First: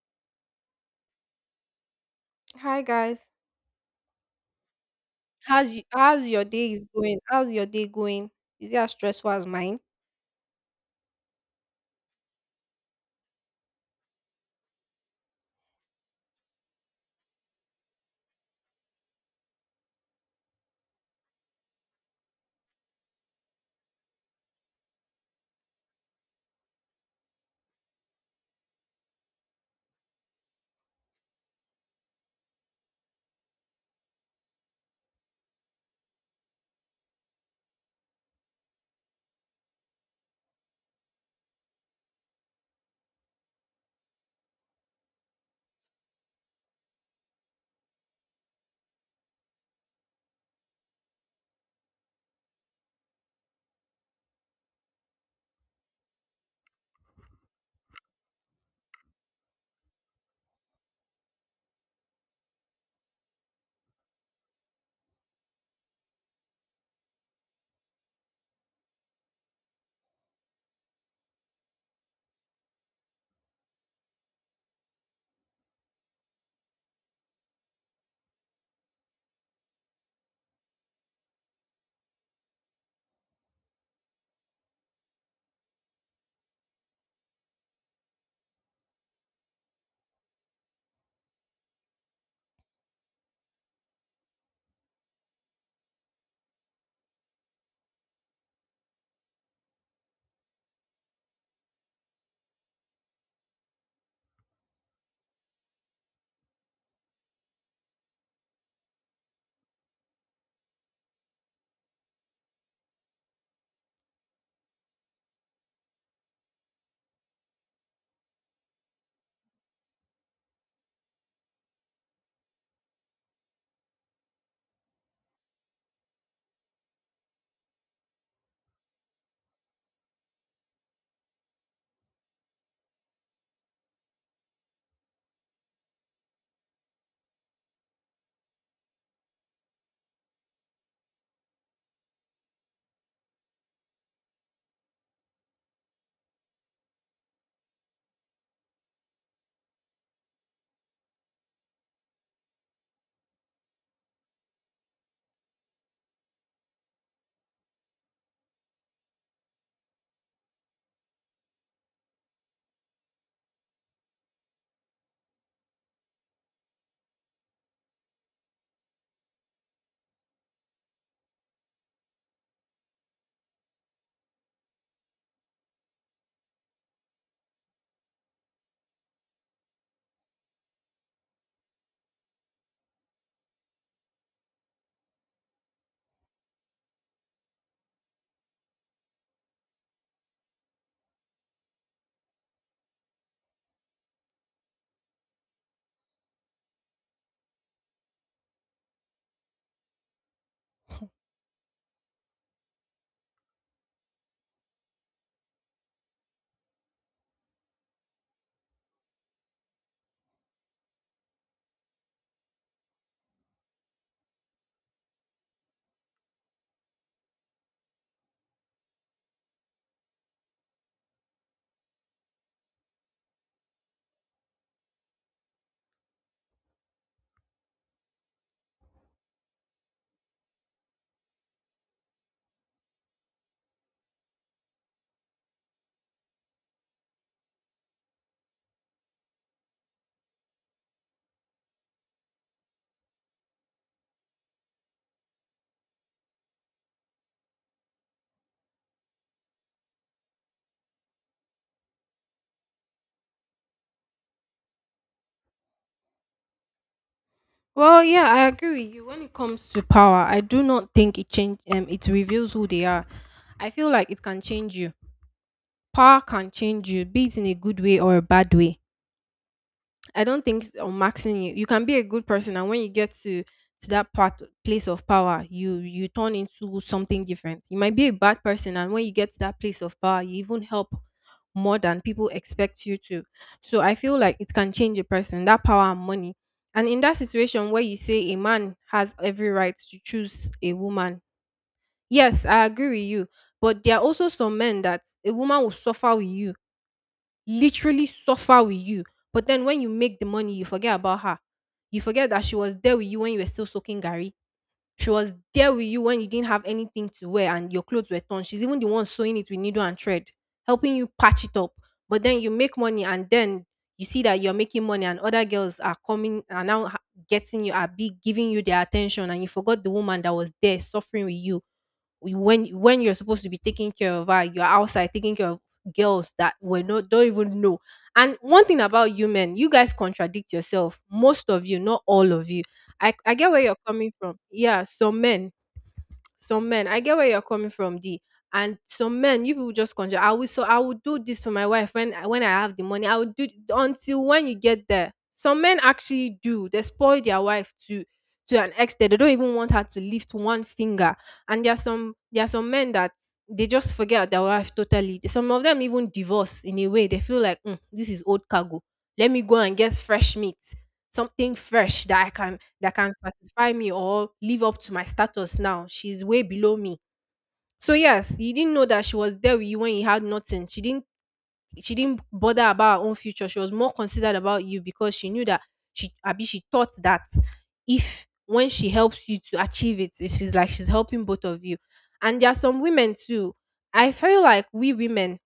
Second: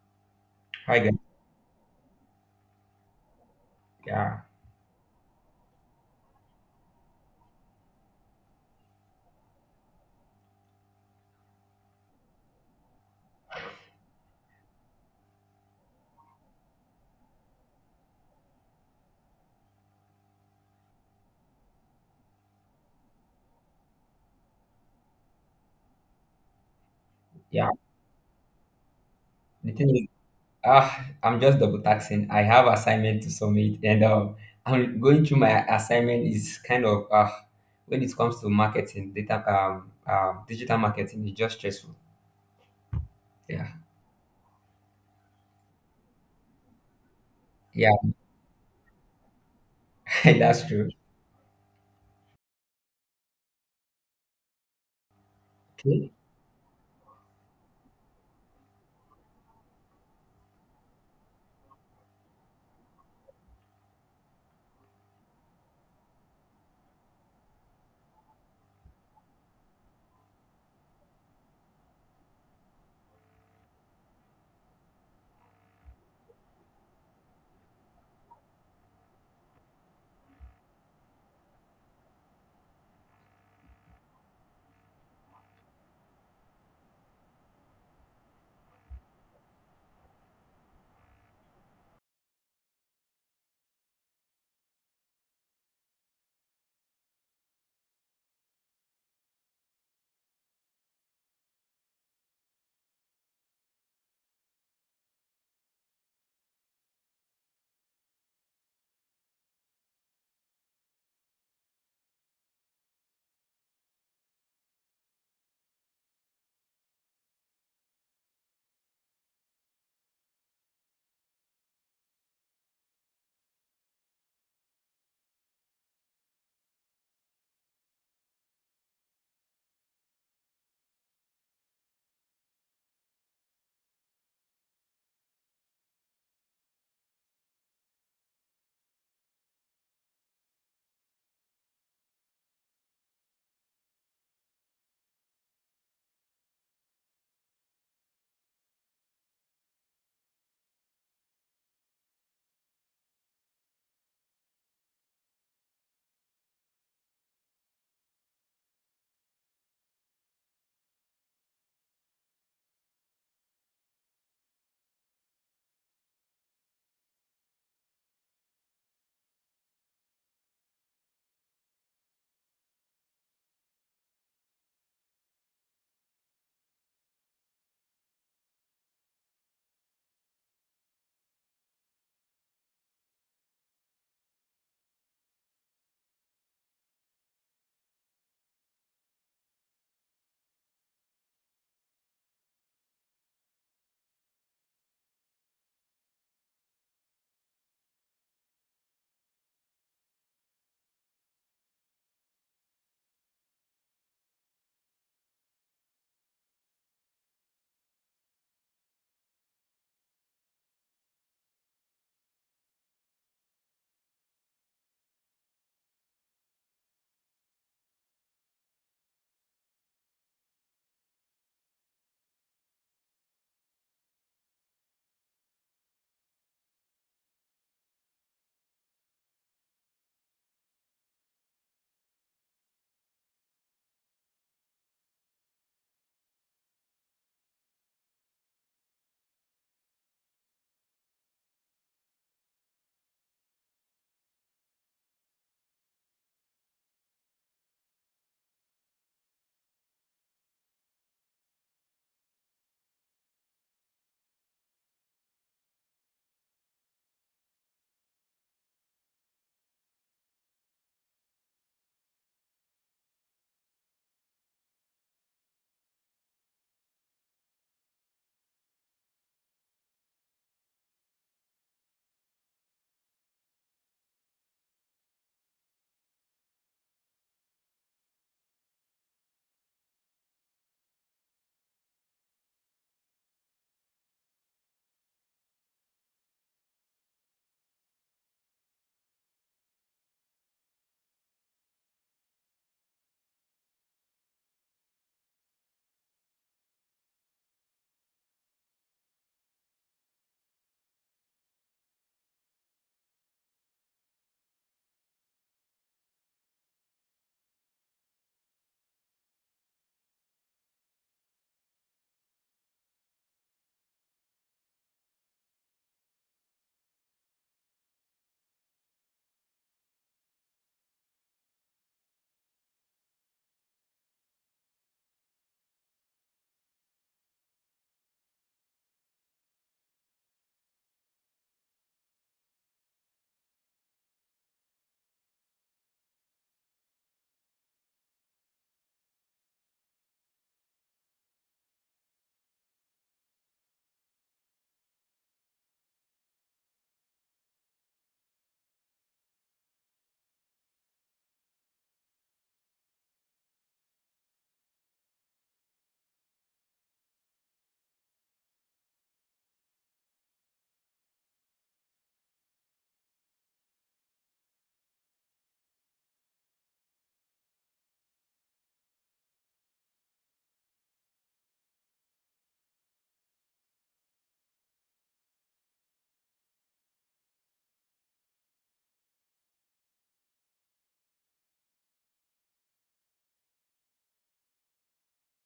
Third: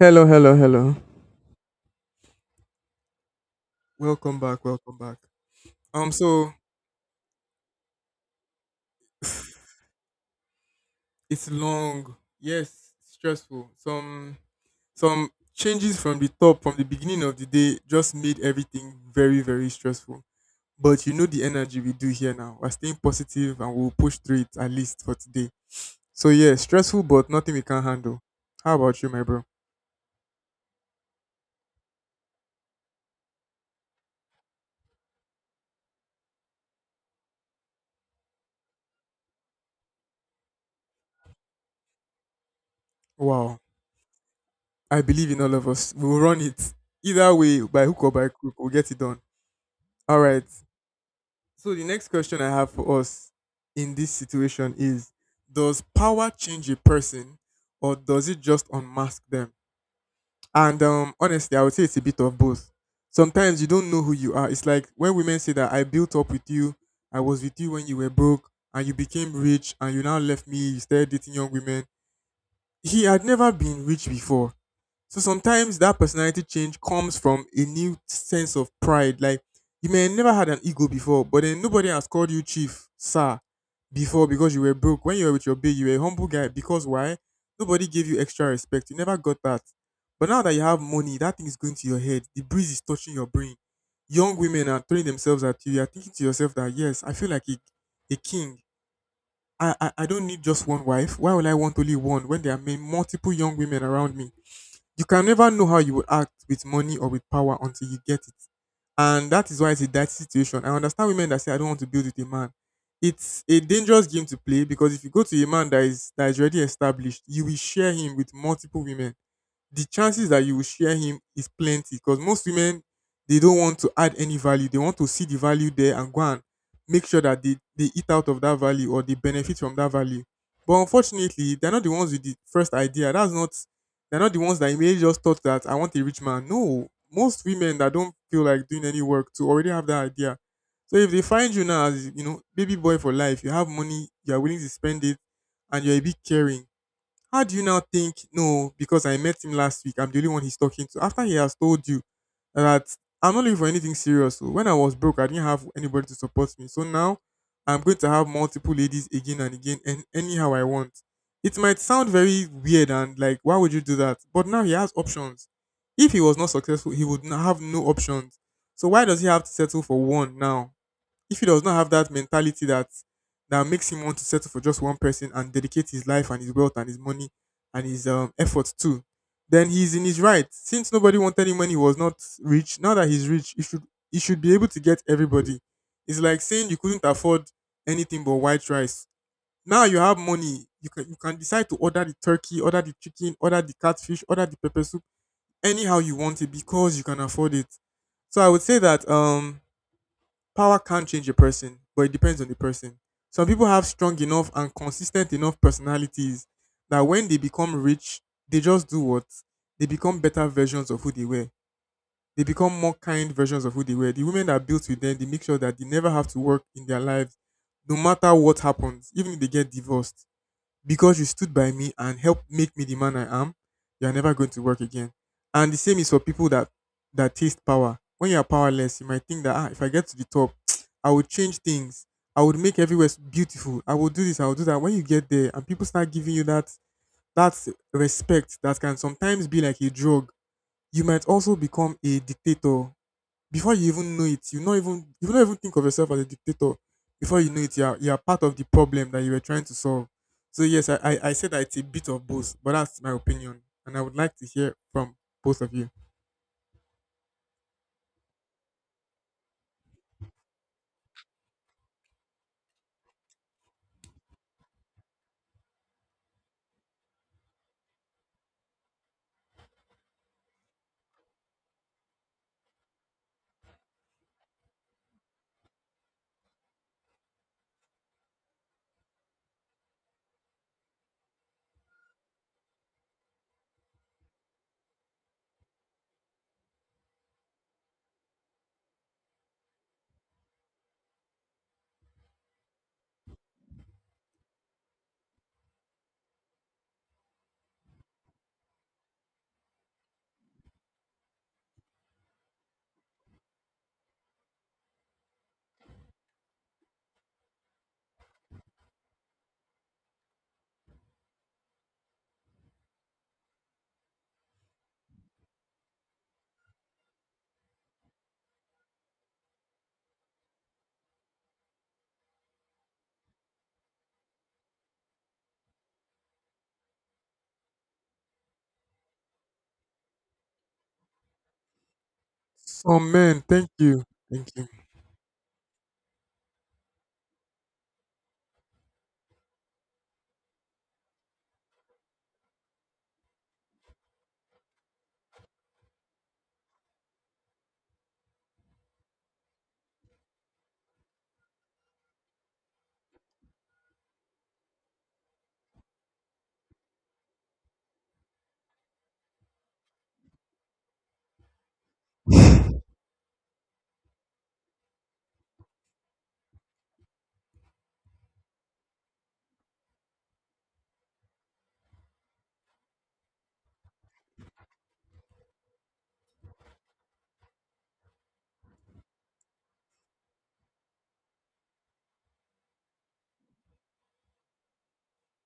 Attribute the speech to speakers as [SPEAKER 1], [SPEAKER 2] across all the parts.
[SPEAKER 1] Hello, hello, hello.
[SPEAKER 2] Hi guys.
[SPEAKER 3] Hi guys.
[SPEAKER 2] Yeah,
[SPEAKER 1] Welcome back, welcome back.
[SPEAKER 3] How's you,
[SPEAKER 1] Um,
[SPEAKER 3] how's your
[SPEAKER 1] so
[SPEAKER 3] day is going? How's your day going? Is it as stressful as mine?
[SPEAKER 1] it's long, yes, stressful. Some changes from the top, from the beginning of the day, just made everything very, very stressful. But you know the energy we do here now. We're staying positive and we'll push through it at least for today. So yeah, stressful but nothing we
[SPEAKER 2] yeah.
[SPEAKER 1] can't handle. How about you, my bro?
[SPEAKER 2] The thing is, I'm just double taxing. I have assignment to submit, and I'm going through my assignment is kind of when it comes to marketing, data, digital marketing is just stressful.
[SPEAKER 1] Wow.
[SPEAKER 2] Yeah,
[SPEAKER 1] I believe in all of us. We'll run it. Either way, by
[SPEAKER 2] yeah,
[SPEAKER 1] hook or by crook, we'll get it done. All right.
[SPEAKER 2] that's true.
[SPEAKER 1] So the next question I have for us in this situation is: Does
[SPEAKER 2] Okay.
[SPEAKER 1] power change a person, or does it just unmask them? And honestly, I would say it's a bit of both. Sometimes you don't know who you are. It's like when women say that I built up with you, I was with you when you were broke, and you became rich, and you now left me. You started dating young women. He had never been rich before. So sometimes that personality change comes from a new sense of pride. Like you may have never had an ego before, but then nobody has called you chief, sir, before because you were broke. When you were with your big, you were a humble guy. Because why? Nobody gave you extra respect. You never got that. But now that you have money, that thing is going to your head. The breeze is touching your brain. Young women are throwing themselves at you. You're thinking to yourself that yes, I feel like a king. I don't need just one wife. Why would I want only one when there are multiple young women around me? You can never know how you would act with money or with power until you get it. And that is why it's a dirty situation. I understand women that say I don't want to build with a man. It's a dangerous game to play because if you go to a man that is already established, you will share him with multiple women. The chances that you will share him is plenty because most women, they don't want to add any value, they want to see the value there and go and make sure that they eat out of that value or they benefit from that value. But unfortunately they're not the ones with the first idea. That's not, they're not the ones that immediately just thought that I want a rich man. No, most women that don't feel like doing any work to already have that idea. So if they find you now as, you know, baby boy for life, you have money, you're willing to spend it, and you're a bit caring, how do you now think, no, because I met him last week, I'm the only one he's talking to? After he has told you that I'm not looking for anything serious. So when I was broke, I didn't have anybody to support me. So now I'm going to have multiple ladies again and again and anyhow I want. It might sound very weird and like, why would you do that? But now he has options. If he was not successful, he would have no options. So why does he have to settle for one now? If he does not have that mentality that makes him want to settle for just one person and dedicate his life and his wealth and his money and his effort too, then he's in his right. Since nobody wanted him when he was not rich, now that he's rich, he should be able to get everybody. It's like saying you couldn't afford anything but white rice. Now you have money, you can decide to order the turkey, order the chicken, order the catfish, order the pepper soup anyhow you want it because you can afford it. So I would say that power can't change a person, but it depends on the person. Some people have strong enough and consistent enough personalities that when they become rich, they just do what? They become better versions of who they were. They become more kind versions of who they were. The women that built with them, they make sure that they never have to work in their lives, no matter what happens, even if they get divorced, because you stood by me and helped make me the man I am, you're never going to work again. And the same is for people that taste power. When you're powerless, you might think that if I get to the top, I would change things. I would make everywhere beautiful. I will do this. I will do that. When you get there and people start giving you that respect that can sometimes be like a drug, you might also become a dictator before you even know it, you not even think of yourself as a dictator. Before you know it, you are part of the problem that you were trying to solve. So yes, I said that it's a bit of both, but that's my opinion, and I would like to hear from both of you.
[SPEAKER 3] Well, yeah, I agree with you. When it comes to power, I do not think it change it reveals who they are. I feel like it can change you. Power can change you, be it in a good way or a bad way. I don't think on maxing you. You can be a good person, and when you get to that part place of power, you turn into something different. You might be a bad person, and when you get to that place of power, you even help more than people expect you to. So I feel like it can change a person. That power and money, and in that situation where you say a man has every right to choose a woman, yes, I agree with you. But there are also some men that a woman will suffer with you literally suffer with you. But then when you make the money, you forget about her. You forget that she was there with you when you were still soaking Gary. She was there with you when you didn't have anything to wear and your clothes were torn. She's even the one sewing it with needle and thread, helping you patch it up. But then you make money, and then you see that you're making money, and other girls are coming are now getting you are big giving you their attention, and you forgot the woman that was there suffering with you when you're supposed to be taking care of her, you're outside taking care of girls that were not don't even know. And one thing about you men, you guys contradict yourself. Most of you, not all of you.
[SPEAKER 1] Oh
[SPEAKER 3] I
[SPEAKER 1] man,
[SPEAKER 3] get where
[SPEAKER 1] thank
[SPEAKER 3] you're
[SPEAKER 1] you,
[SPEAKER 3] coming from.
[SPEAKER 1] thank you.
[SPEAKER 3] Yeah, some men I get where you're coming from d and some men, you people just conjure, I will do this for my wife when when I have the money, I will do until when you get there, some men actually do. They spoil their wife to an extent they don't even want her to lift one finger. And there are some, there are some men that they just forget their wife totally. Some of them even divorce in a way. They feel like, "Mm, this is old cargo. Let me go and get fresh meat, something fresh that I can that can satisfy me or live up to my status now. She's way below me." So yes, you didn't know that she was there with you when you had nothing. She didn't bother about her own future. She was more considered about you, because she knew that she thought that if when she helps you to achieve it, she's like she's helping both of you. And there are some women too. I feel like we women,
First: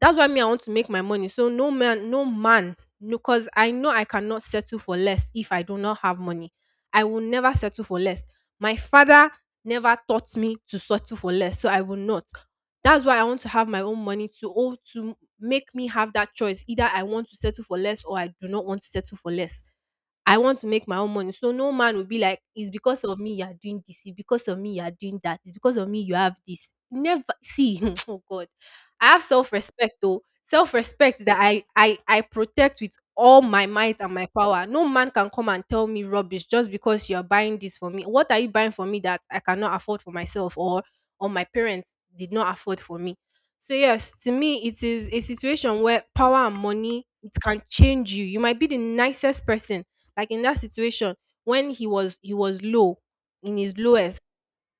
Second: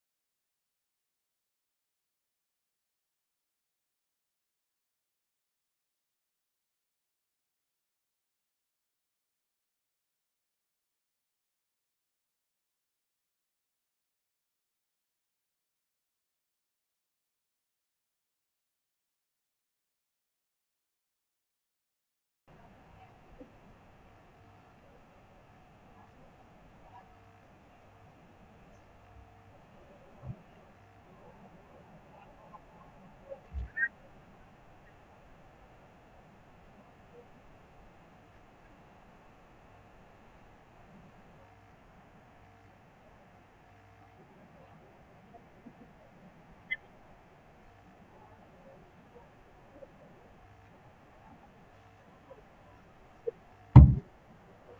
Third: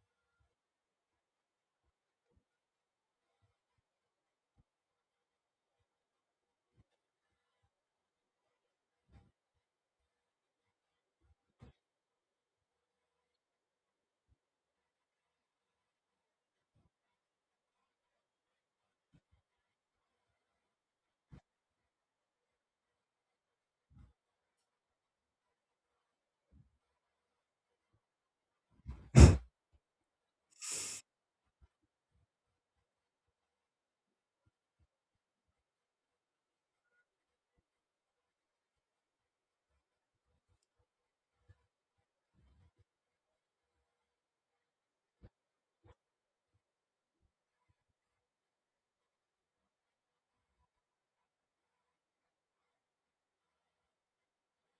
[SPEAKER 3] that's why me I want to make my money. So no man, no man, because I know I cannot settle for less if I do not have money. I will never settle for less. My father never taught me to settle for less, so I will not. That's why I want to have my own money to to make me have that choice. Either I want to settle for less or I do not want to settle for less. I want to make my own money. So no man will be like, it's because of me you are doing this, it's because of me you are doing that, it's because of me you have this. Never see, oh God. I have self-respect though. Self-respect that I protect with all my might and my power. No man can come and tell me rubbish just because you're buying this for me. What are you buying for me that I cannot afford for myself or my parents did not afford for me? So yes, to me it is a situation where power and money it can change you. You might be the nicest person, like in that situation when he was low, in his lowest,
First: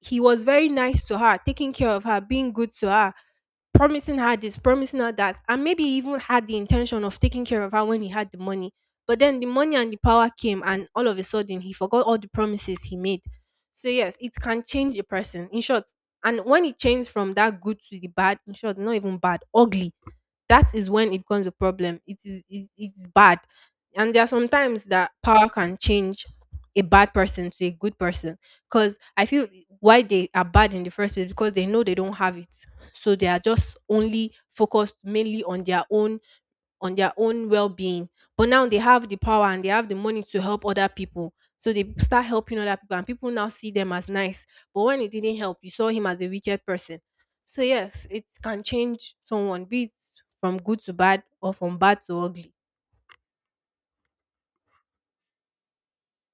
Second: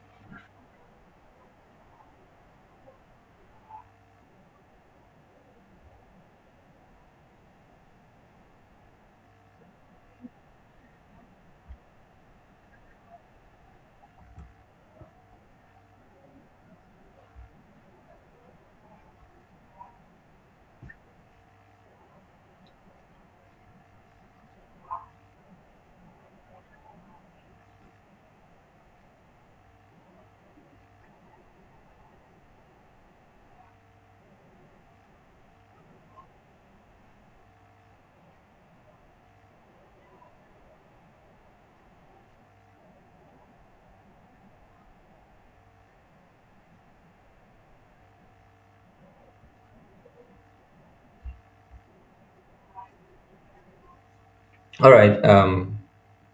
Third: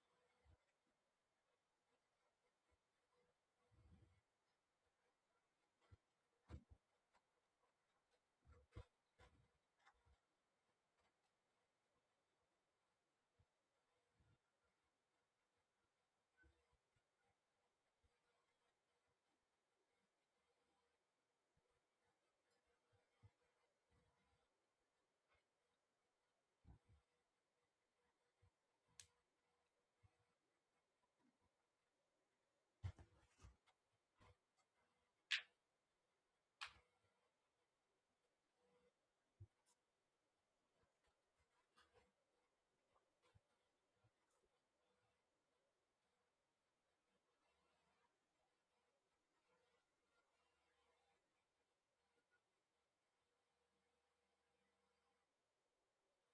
[SPEAKER 3] he was very nice to her, taking care of her, being good to her, promising her this, promising her that, and maybe he even had the intention of taking care of her when he had the money. But then the money and the power came, and all of a sudden he forgot all the promises he made. So yes, it can change a person. In short, and when it changed from that good to the bad, in short, not even bad, ugly, that is when it becomes a problem. It's bad, and there are sometimes that power can change a bad person to a good person. Because I feel why they are bad in the first place, because they know they don't have it, so they are just only focused mainly on their own well-being. But now they have the power and they have the money to help other people, so they start helping other people, and people now see them as nice. But when it didn't help, you saw him as a wicked person. So yes, it can change someone, be it from good to bad or from bad to ugly.
[SPEAKER 2] All right.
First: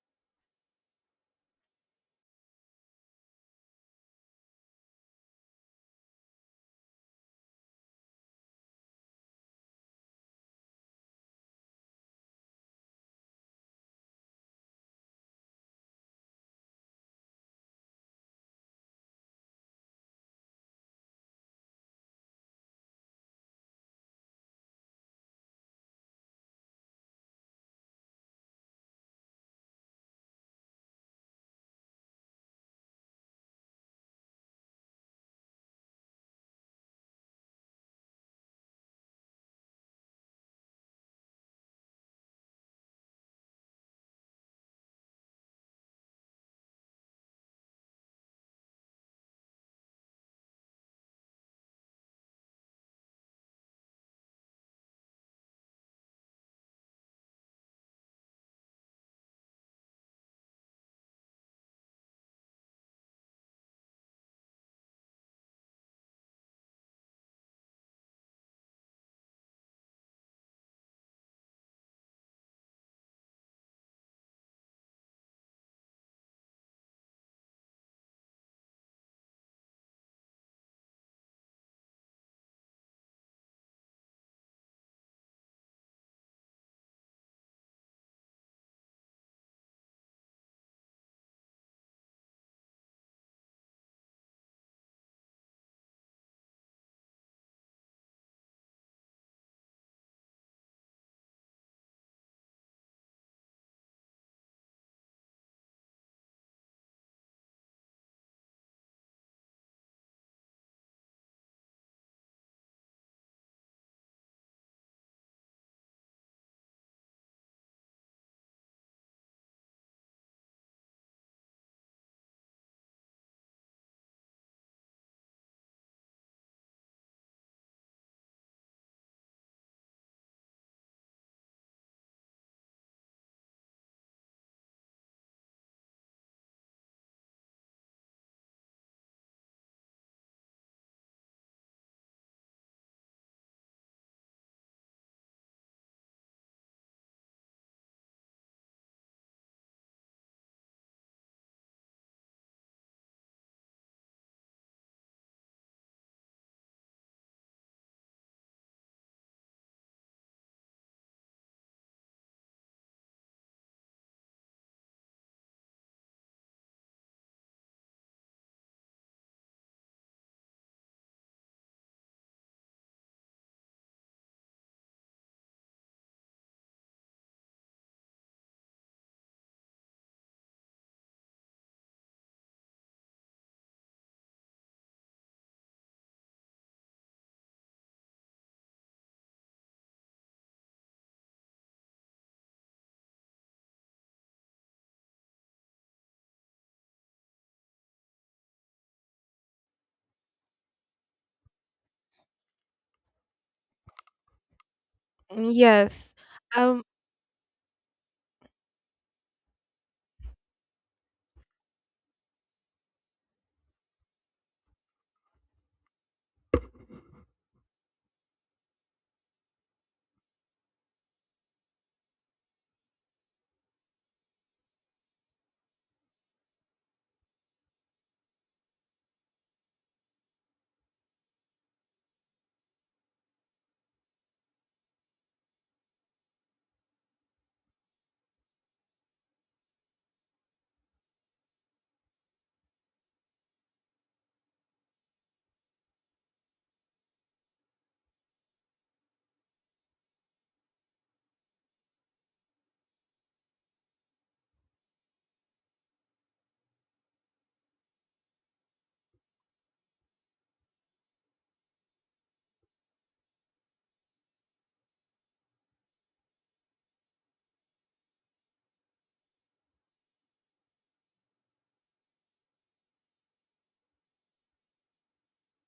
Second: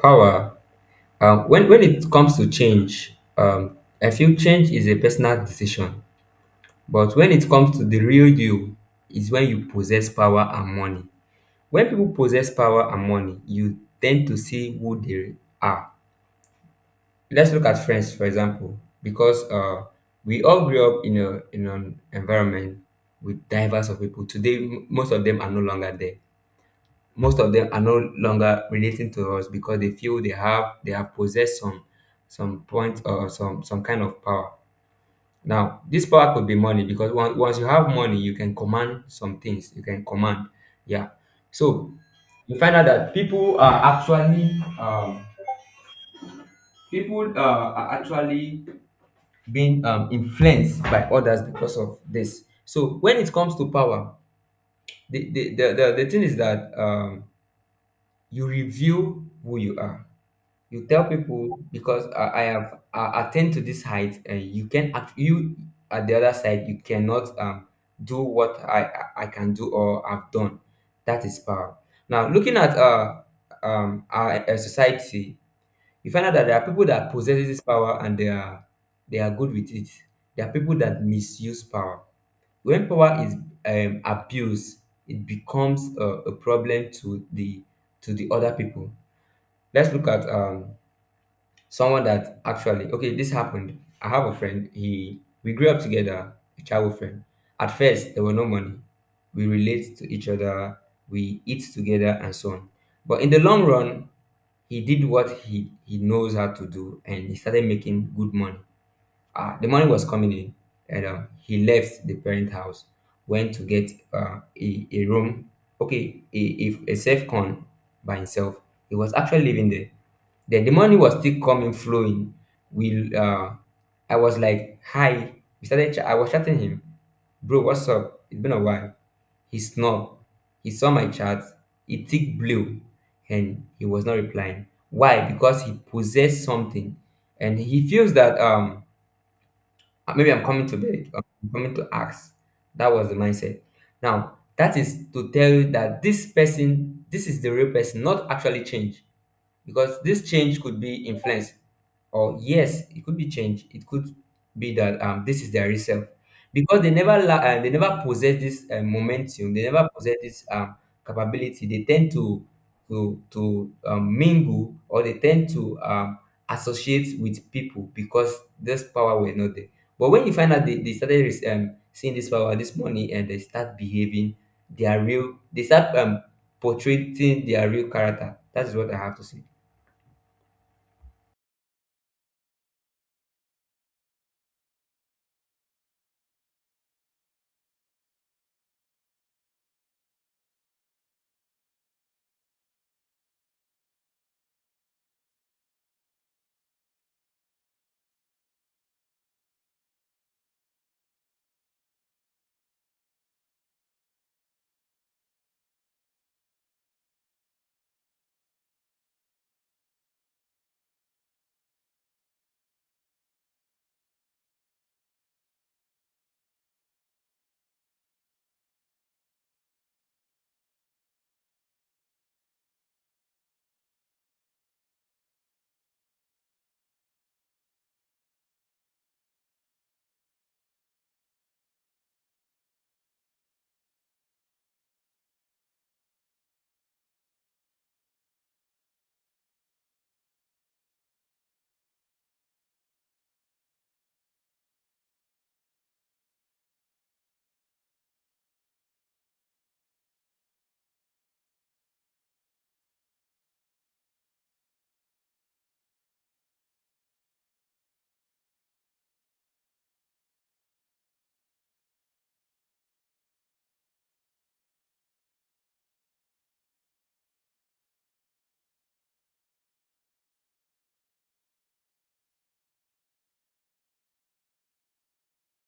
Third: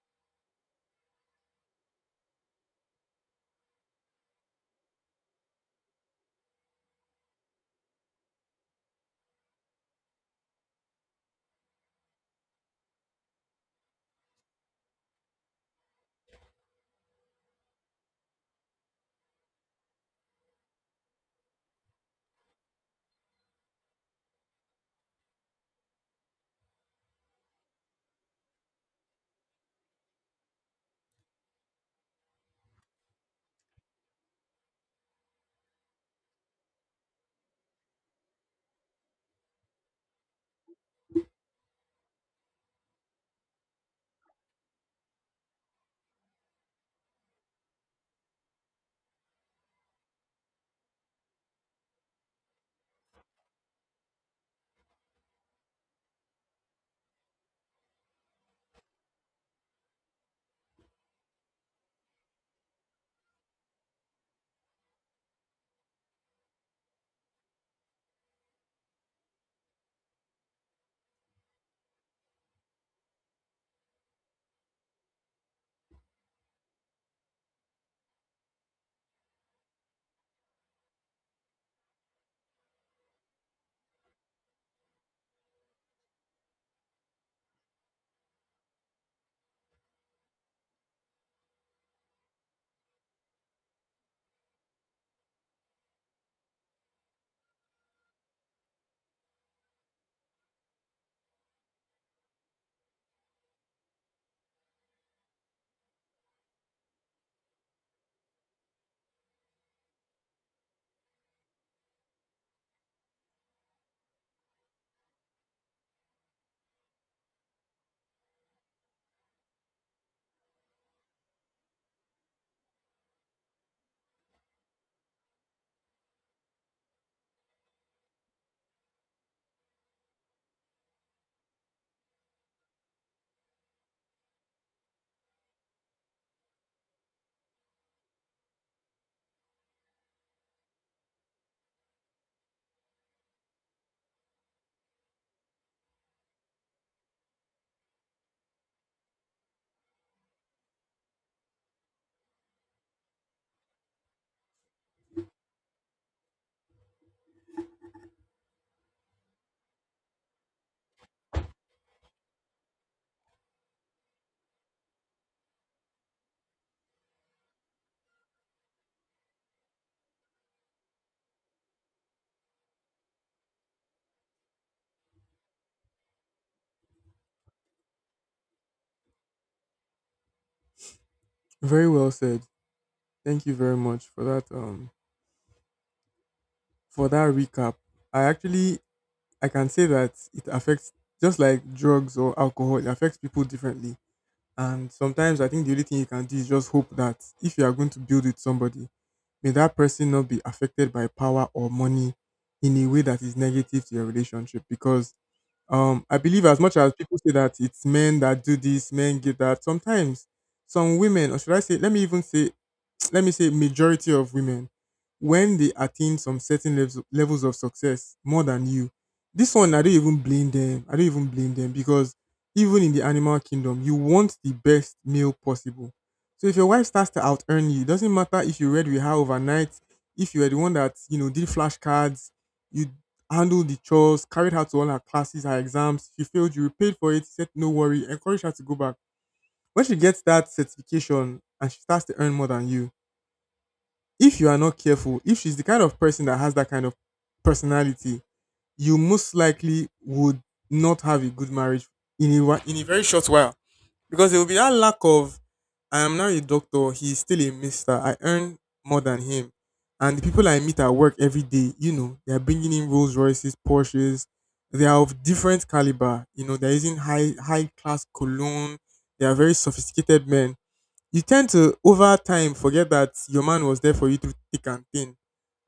[SPEAKER 2] Power. When it comes to change, I feel change is a personal decision, but when it comes to the real you, is when you possess power and money. When people possess power and money, you tend to see who they are. Let's look at friends, for example, because we all grew up in a in an environment with diverse of people. Today, most of them are no longer there. Most of them are no longer relating to us because they feel they have possessed some point or some kind of power. Now, this power could be money because once you have money, you can command some things. You can command, yeah. So you find out that people are actually being influenced by others because of this. So when it comes to power, the thing is that you reveal who you are you tell people because I attained to this height, you can act you at the other side you cannot do what I can do or I've done. That is power. Now looking at our society, you find out that there are people that possess this power and they are good with it. There are people that misuse power. When power is abused, it becomes a problem to the other people. Let's look at someone that actually okay this happened. I have a friend, he we grew up together, a childhood friend. At first there were no money, we relate to each other, we eat together and so on, but in the long run he did what he knows how to do and he started making good money. Uh, the money was coming in, and he left the parent house, went to get a room, okay, a, a safe con by himself. He was actually living there. Then the money was still coming, flowing. We, uh, I was like, hi. I was chatting him, bro. What's up? It's been a while. He snob. He saw my chat. He ticked blue, and he was not replying. Why? Because he possessed something, and he feels that maybe I'm coming to beg, I'm coming to ask. That was the mindset. Now, that is to tell you that this person, this is the real person, not actually change because this change could be influence or yes it could be change it could be that this is their real self because they never possess this momentum, they never possess this capability. They tend to mingle or they tend to associate with people because this power were not there, but when you find out they started seeing this power this money and they start behaving their real they start portraying their real character. That is what I have to say.
[SPEAKER 1] Very well said. Thank you very much for that recap. I actually, I can say that it affects, just like drugs or alcohol, it affects people differently. And sometimes I think the only thing you can do is just hope that if you are going to build with somebody, may that person not be affected by power or money in a way that is negative to your relationship, because
[SPEAKER 3] Yes.
[SPEAKER 1] I believe, as much
[SPEAKER 3] um
[SPEAKER 1] as people say that it's men that do this, men get that sometimes some women, or should I say, let me even say, let me say majority of women, when they attain some certain levels of success more than you, this one I don't even blame them, I don't even blame them, because even in the animal kingdom you want the best male possible. So if your wife starts to out earn you, it doesn't matter if you read with her overnight, if you were the one that, you know, did flashcards, you handled the chores, carried her to all her classes, her exams she failed you paid for it, said no worry, encourage her to go back. When she gets that certification and she starts to earn more than you, if you are not careful, if she's the kind of person that has that kind of personality, you most likely would not have a good marriage in a in a very short while, because it will be that lack of I am now a doctor, he's still a mister. I earn more than him, and the people I meet at work every day, you know, they are bringing in Rolls Royces, Porsches. They are of different caliber. You know, they're using high class cologne. They are very sophisticated men. You tend to over time forget that your man was there for you through thick and thin.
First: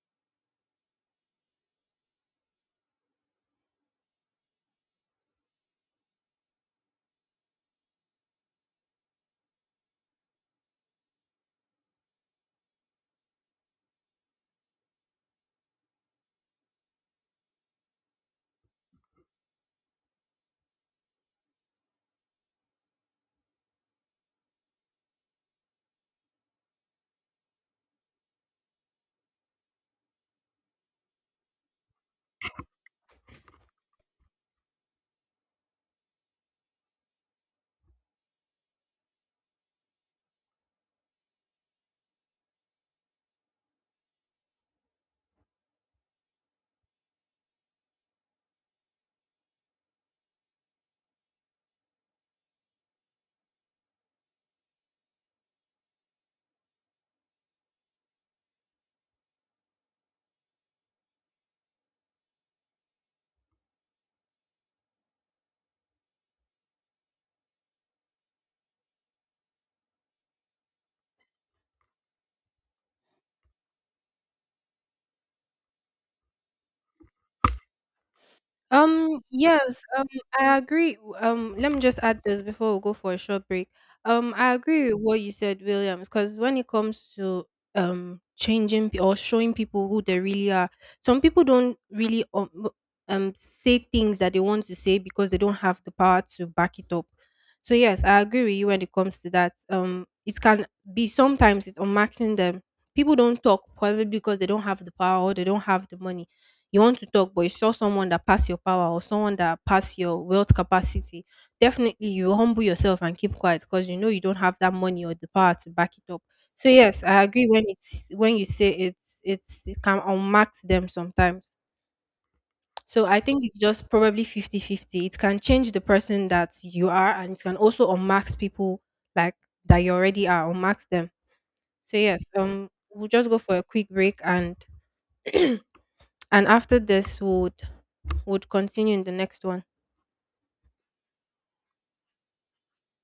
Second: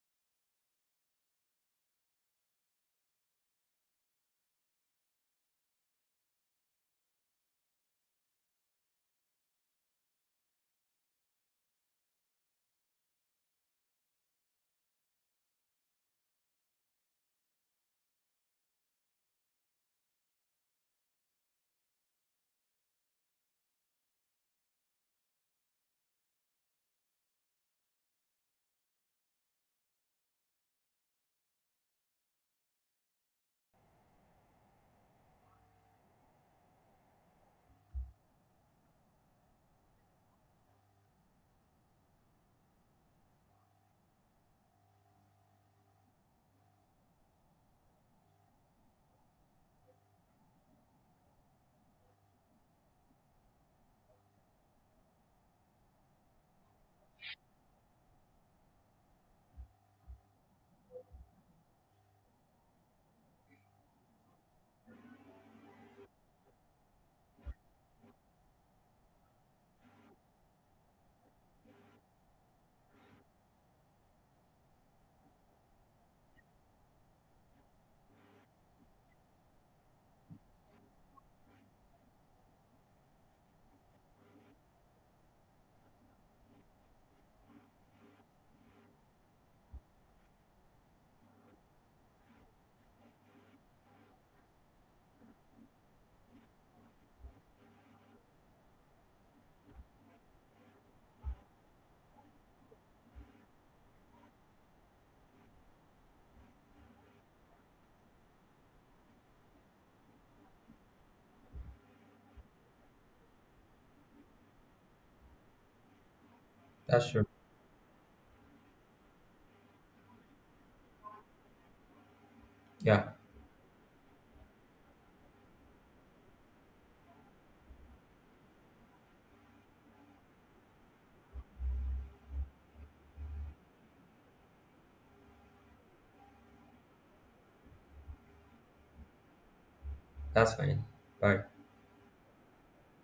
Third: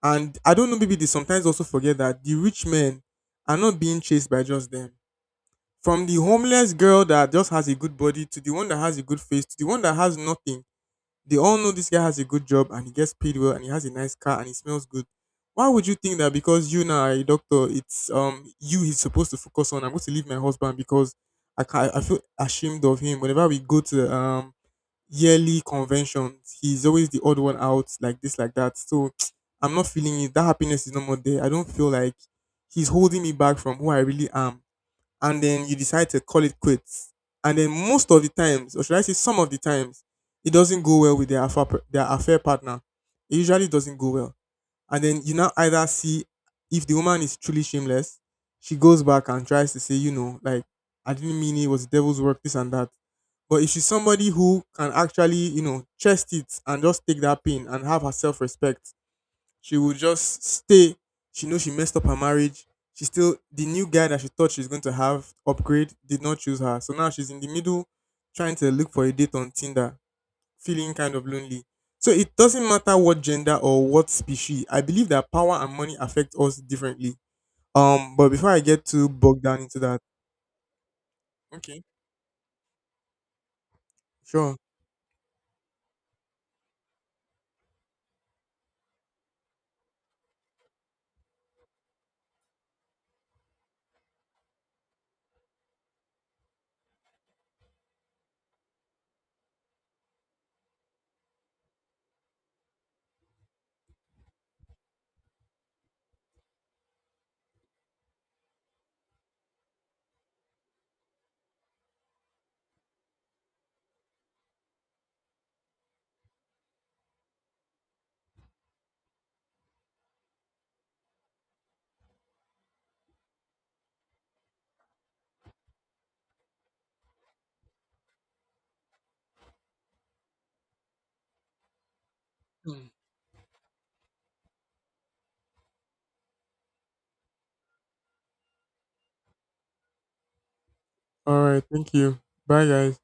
[SPEAKER 1] And I don't know, maybe they sometimes also forget that the rich men are not being chased by just them. From the homeless girl that just has a good body, to the one that has a good face, to the one that has nothing, they all know this guy has a good job and he gets paid well and he has a nice car and he smells good. Why would you think that because you now are a doctor, it's you he's supposed to focus on? I'm going to leave my husband because I can, I feel ashamed of him. Whenever we go to yearly conventions. He's always the odd one out, like this, like that. So I'm not feeling it. That happiness is no more there. I don't feel like, he's holding me back from who I really am. And then you decide to call it quits. And then most of the times, or should I say some of the times, it doesn't go well with their affair partner. It usually doesn't go well. And then you now either see, if the woman is truly shameless, she goes back and tries to say, you know, like, I didn't mean it, it was the devil's work, this and that. But if she's somebody who can actually, you know, chest it and just take that pain and have her self respect, she will just stay. She knows she messed up her marriage. She still, the new guy that she thought she's going to have upgrade did not choose her. So now she's in the middle trying to look for a date on Tinder, feeling kind of lonely. So it doesn't matter what gender or what species. I believe that power and money affect us differently. But before I get too bogged down into
[SPEAKER 3] Yes,
[SPEAKER 1] that,
[SPEAKER 3] I agree. Let me
[SPEAKER 1] okay,
[SPEAKER 3] just add this before we go for a short break. I
[SPEAKER 1] sure.
[SPEAKER 3] agree with what you said, Williams, because when it comes to changing or showing people who they really are, some people don't really say things that they want to say, because they don't have the power to back it up. So yes, I agree with you when it comes to that. It can be sometimes, it's on maxing them. People don't talk probably because they don't have the power or they don't have the money. You want to talk, but you saw someone that passed your power or someone that passed your wealth capacity, definitely you humble yourself and keep quiet, because you know you don't have that money or the power to back it up. So yes,
[SPEAKER 2] That's
[SPEAKER 3] I
[SPEAKER 2] true.
[SPEAKER 3] agree when it's when you say it can unmax them sometimes.
[SPEAKER 2] Yeah,
[SPEAKER 3] So I think it's just probably fifty-fifty. It can change the person that you are, and it can also unmax people like that you already are, unmax them. So yes,
[SPEAKER 1] Mm.
[SPEAKER 3] we'll just go for a quick break, and after this would continue in the next one.
[SPEAKER 2] that's fine. Bye.
[SPEAKER 1] All right, thank you. Bye, guys.